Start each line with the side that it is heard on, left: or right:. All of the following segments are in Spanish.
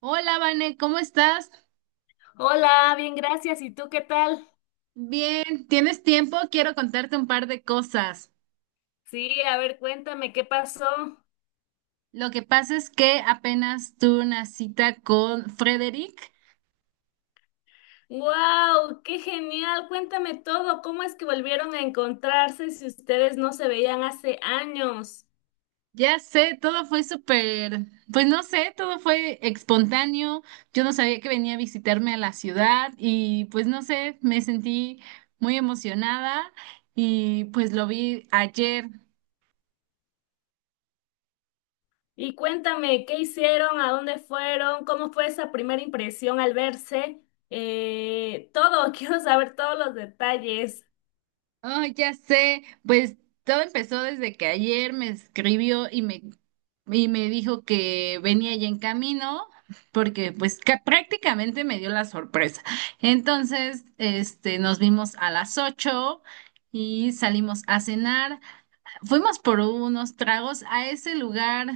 right: Hola, Vane, ¿cómo estás?
left: Hola, bien, gracias. ¿Y tú qué tal?
right: Bien, ¿tienes tiempo? Quiero contarte un par de cosas.
left: Sí, a ver, cuéntame qué pasó.
right: Lo que pasa es que apenas tuve una cita con Frederick.
left: ¡Wow! ¡Qué genial! Cuéntame todo. ¿Cómo es que volvieron a encontrarse si ustedes no se veían hace años?
right: Ya sé, todo fue súper, pues no sé, todo fue espontáneo. Yo no sabía que venía a visitarme a la ciudad y pues no sé, me sentí muy emocionada y pues lo vi ayer.
left: Y cuéntame, ¿qué hicieron? ¿A dónde fueron? ¿Cómo fue esa primera impresión al verse? Quiero saber todos los detalles.
right: Oh, ya sé, pues todo empezó desde que ayer me escribió y y me dijo que venía ya en camino, porque pues prácticamente me dio la sorpresa. Entonces, nos vimos a las 8:00 y salimos a cenar. Fuimos por unos tragos a ese lugar,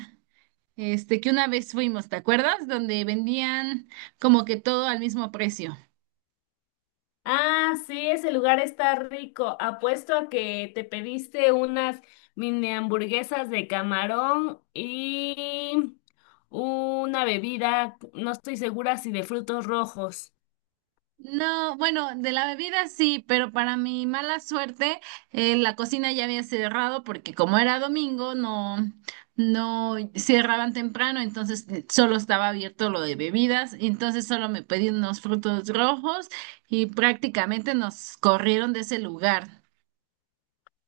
right: que una vez fuimos, ¿te acuerdas? Donde vendían como que todo al mismo precio.
left: Ah, sí, ese lugar está rico. Apuesto a que te pediste unas mini hamburguesas de camarón y una bebida, no estoy segura si de frutos rojos.
right: No, bueno, de la bebida sí, pero para mi mala suerte, la cocina ya había cerrado porque como era domingo, no, no cerraban temprano, entonces solo estaba abierto lo de bebidas, entonces solo me pedí unos frutos rojos y prácticamente nos corrieron de ese lugar.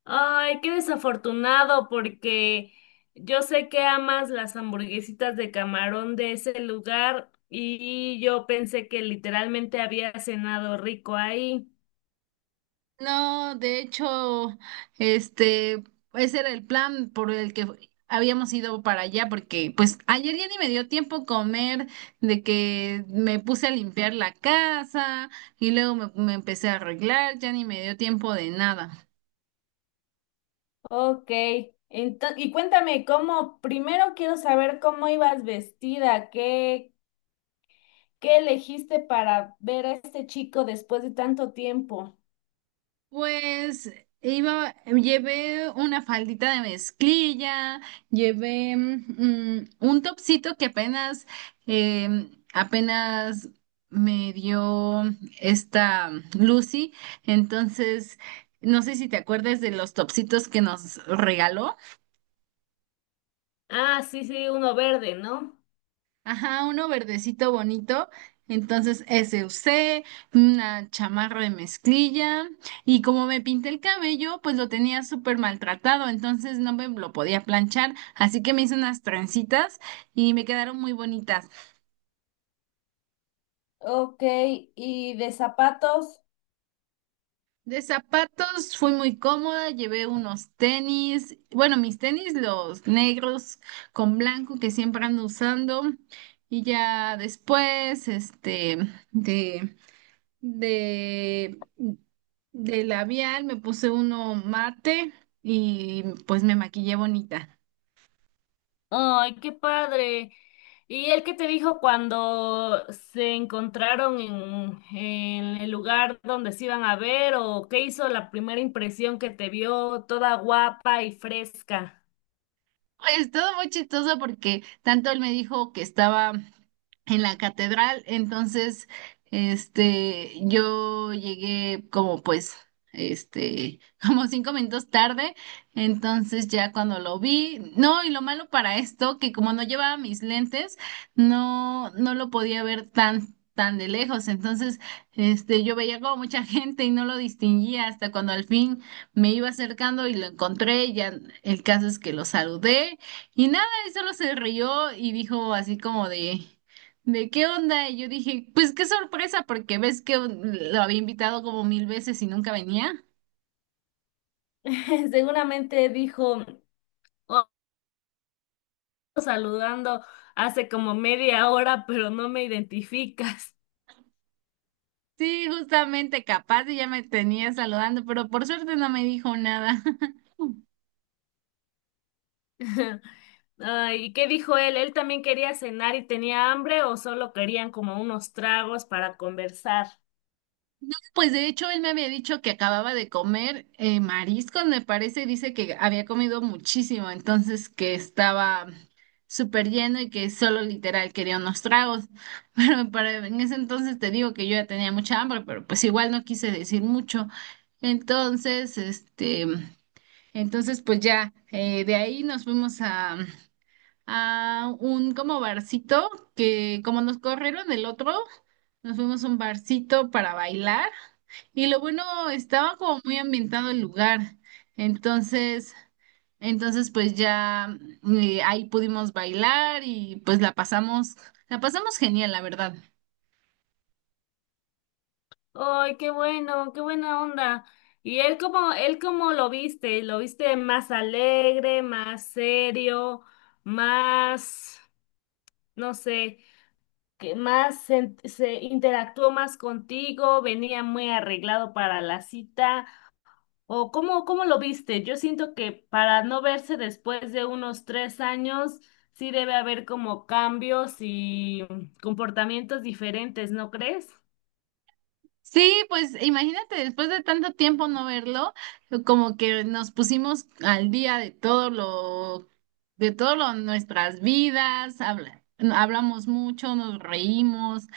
left: Ay, qué desafortunado, porque yo sé que amas las hamburguesitas de camarón de ese lugar y yo pensé que literalmente había cenado rico ahí.
right: No, de hecho, este, ese era el plan por el que habíamos ido para allá, porque pues ayer ya ni me dio tiempo comer, de que me puse a limpiar la casa y luego me empecé a arreglar, ya ni me dio tiempo de nada.
left: Ok, y cuéntame cómo, primero quiero saber cómo ibas vestida, qué elegiste para ver a este chico después de tanto tiempo.
right: Pues iba, llevé una faldita de mezclilla, llevé un topsito que apenas me dio esta Lucy. Entonces, no sé si te acuerdas de los topsitos que nos regaló.
left: Ah, sí, sí, uno verde, ¿no?
right: Ajá, uno verdecito bonito. Entonces ese usé, una chamarra de mezclilla y como me pinté el cabello, pues lo tenía súper maltratado, entonces no me lo podía planchar, así que me hice unas trencitas y me quedaron muy bonitas.
left: Ok, ¿y de zapatos?
right: De zapatos fui muy cómoda, llevé unos tenis, bueno, mis tenis los negros con blanco que siempre ando usando y ya después, de... de, de labial, me puse uno mate y pues me maquillé bonita.
left: Ay, qué padre. ¿Y él qué te dijo cuando se encontraron en el lugar donde se iban a ver o qué hizo la primera impresión que te vio toda guapa y fresca?
right: Es todo muy chistoso porque tanto él me dijo que estaba en la catedral, entonces, yo llegué como pues, este, como 5 minutos tarde, entonces ya cuando lo vi, no, y lo malo para esto, que como no llevaba mis lentes, no, no lo podía ver tan, tan de lejos, entonces, yo veía como mucha gente y no lo distinguía hasta cuando al fin me iba acercando y lo encontré, ya el caso es que lo saludé y nada, y solo se rió y dijo así como ¿de qué onda? Y yo dije, pues qué sorpresa, porque ves que lo había invitado como mil veces y nunca venía.
left: Seguramente dijo, oh, saludando hace como media hora, pero no me identificas.
right: Sí, justamente capaz y ya me tenía saludando, pero por suerte no me dijo nada.
left: Ay, ¿y qué dijo él? ¿Él también quería cenar y tenía hambre o solo querían como unos tragos para conversar?
right: Pues de hecho, él me había dicho que acababa de comer mariscos, me parece, dice que había comido muchísimo, entonces que estaba súper lleno y que solo literal quería unos tragos. Pero para, en ese entonces te digo que yo ya tenía mucha hambre, pero pues igual no quise decir mucho. Entonces, este, entonces pues ya de ahí nos fuimos a un como barcito que como nos corrieron el otro, nos fuimos a un barcito para bailar y lo bueno estaba como muy ambientado el lugar. Entonces, entonces pues ya ahí pudimos bailar y pues la pasamos genial, la verdad.
left: Ay, qué bueno, qué buena onda. ¿Y él cómo lo viste? ¿Lo viste más alegre, más serio, más, no sé? Que más se interactuó más contigo, venía muy arreglado para la cita, o cómo lo viste. Yo siento que para no verse después de unos 3 años, sí debe haber como cambios y comportamientos diferentes, ¿no crees?
right: Sí, pues imagínate, después de tanto tiempo no verlo, como que nos pusimos al día de todo lo, nuestras vidas, no, hablamos mucho, nos reímos,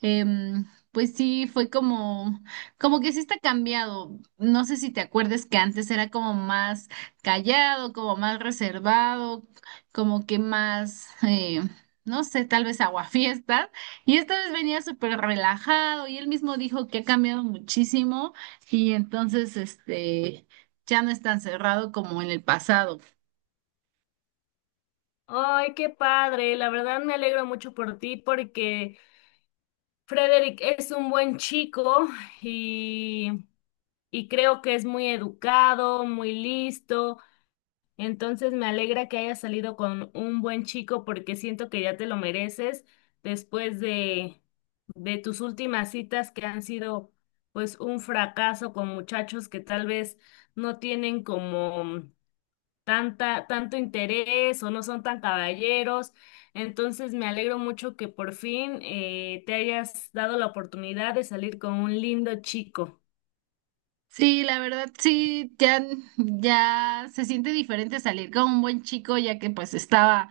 right: pues sí, fue como, como que sí está cambiado. No sé si te acuerdes que antes era como más callado, como más reservado, como que más, no sé, tal vez aguafiestas. Y esta vez venía súper relajado y él mismo dijo que ha cambiado muchísimo y entonces ya no es tan cerrado como en el pasado.
left: Ay, qué padre, la verdad me alegro mucho por ti porque Frederick es un buen chico y, y creo que es muy educado, muy listo. Entonces me alegra que hayas salido con un buen chico porque siento que ya te lo mereces después de tus últimas citas que han sido pues un fracaso con muchachos que tal vez no tienen como tanta, tanto interés o no son tan caballeros. Entonces me alegro mucho que por fin te hayas dado la oportunidad de salir con un lindo chico.
right: Sí, la verdad, sí, ya, ya se siente diferente salir con un buen chico ya que pues estaba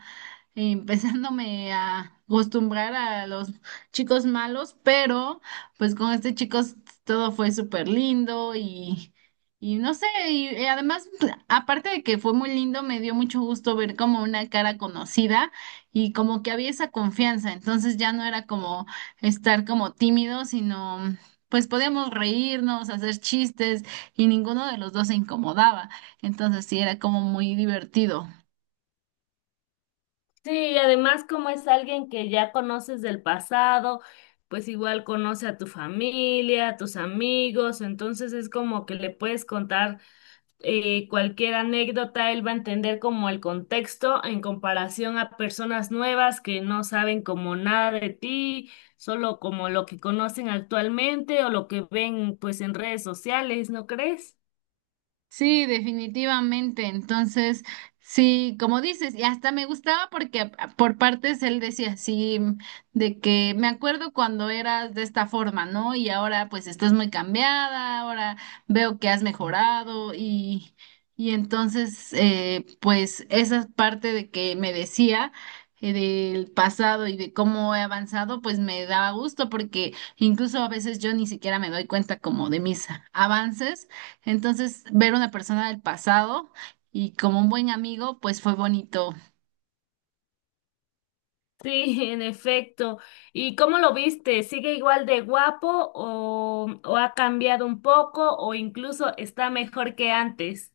right: empezándome a acostumbrar a los chicos malos, pero pues con este chico todo fue súper lindo y no sé, y además, aparte de que fue muy lindo, me dio mucho gusto ver como una cara conocida y como que había esa confianza, entonces ya no era como estar como tímido, sino pues podíamos reírnos, hacer chistes y ninguno de los dos se incomodaba, entonces sí era como muy divertido.
left: Sí, y además como es alguien que ya conoces del pasado, pues igual conoce a tu familia, a tus amigos, entonces es como que le puedes contar cualquier anécdota, él va a entender como el contexto en comparación a personas nuevas que no saben como nada de ti, solo como lo que conocen actualmente o lo que ven pues en redes sociales, ¿no crees?
right: Sí, definitivamente. Entonces, sí, como dices, y hasta me gustaba porque por partes él decía así, de que me acuerdo cuando eras de esta forma, ¿no? Y ahora pues estás muy cambiada, ahora veo que has mejorado y entonces, pues esa parte de que me decía del pasado y de cómo he avanzado, pues me daba gusto porque incluso a veces yo ni siquiera me doy cuenta como de mis avances entonces, ver una persona del pasado y como un buen amigo, pues fue bonito.
left: Sí, en efecto. ¿Y cómo lo viste? ¿Sigue igual de guapo o ha cambiado un poco o incluso está mejor que antes?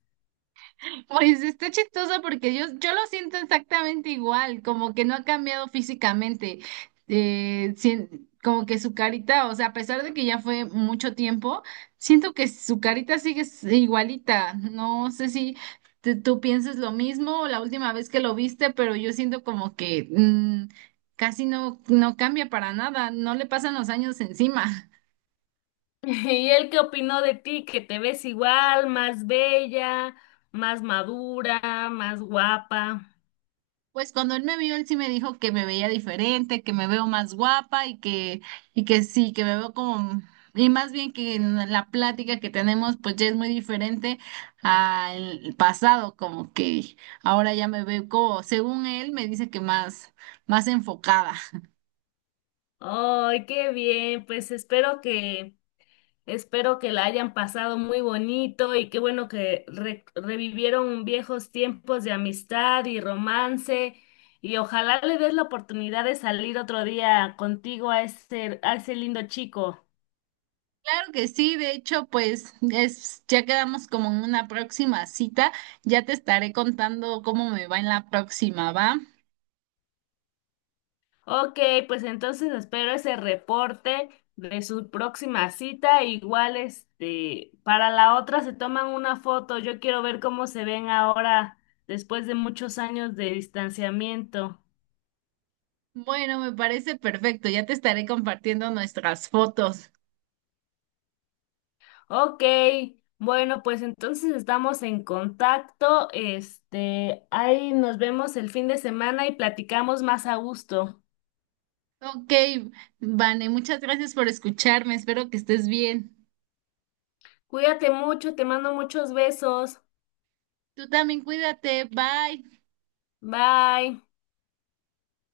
right: Pues está chistoso porque yo lo siento exactamente igual, como que no ha cambiado físicamente. Como que su carita, o sea, a pesar de que ya fue mucho tiempo, siento que su carita sigue igualita. No sé si tú piensas lo mismo la última vez que lo viste, pero yo siento como que casi no, no cambia para nada, no le pasan los años encima.
left: ¿Y él qué opinó de ti? ¿Que te ves igual, más bella, más madura, más guapa?
right: Pues cuando él me vio, él sí me dijo que me veía diferente, que me veo más guapa y que sí, que me veo como, y más bien que en la plática que tenemos, pues ya es muy diferente al pasado, como que ahora ya me veo como, según él, me dice que más, más enfocada.
left: Ay, qué bien. Espero que la hayan pasado muy bonito y qué bueno que revivieron viejos tiempos de amistad y romance y ojalá le des la oportunidad de salir otro día contigo a a ese lindo chico.
right: Claro que sí, de hecho, pues es, ya quedamos como en una próxima cita, ya te estaré contando cómo me va en la próxima, ¿va?
left: Ok, pues entonces espero ese reporte de su próxima cita. Igual, este, para la otra se toman una foto. Yo quiero ver cómo se ven ahora después de muchos años de distanciamiento.
right: Bueno, me parece perfecto. Ya te estaré compartiendo nuestras fotos.
left: Ok, bueno, pues entonces estamos en contacto. Este, ahí nos vemos el fin de semana y platicamos más a gusto.
right: Ok, Vane, muchas gracias por escucharme. Espero que estés bien.
left: Cuídate mucho, te mando muchos besos.
right: Tú también cuídate. Bye.
left: Bye.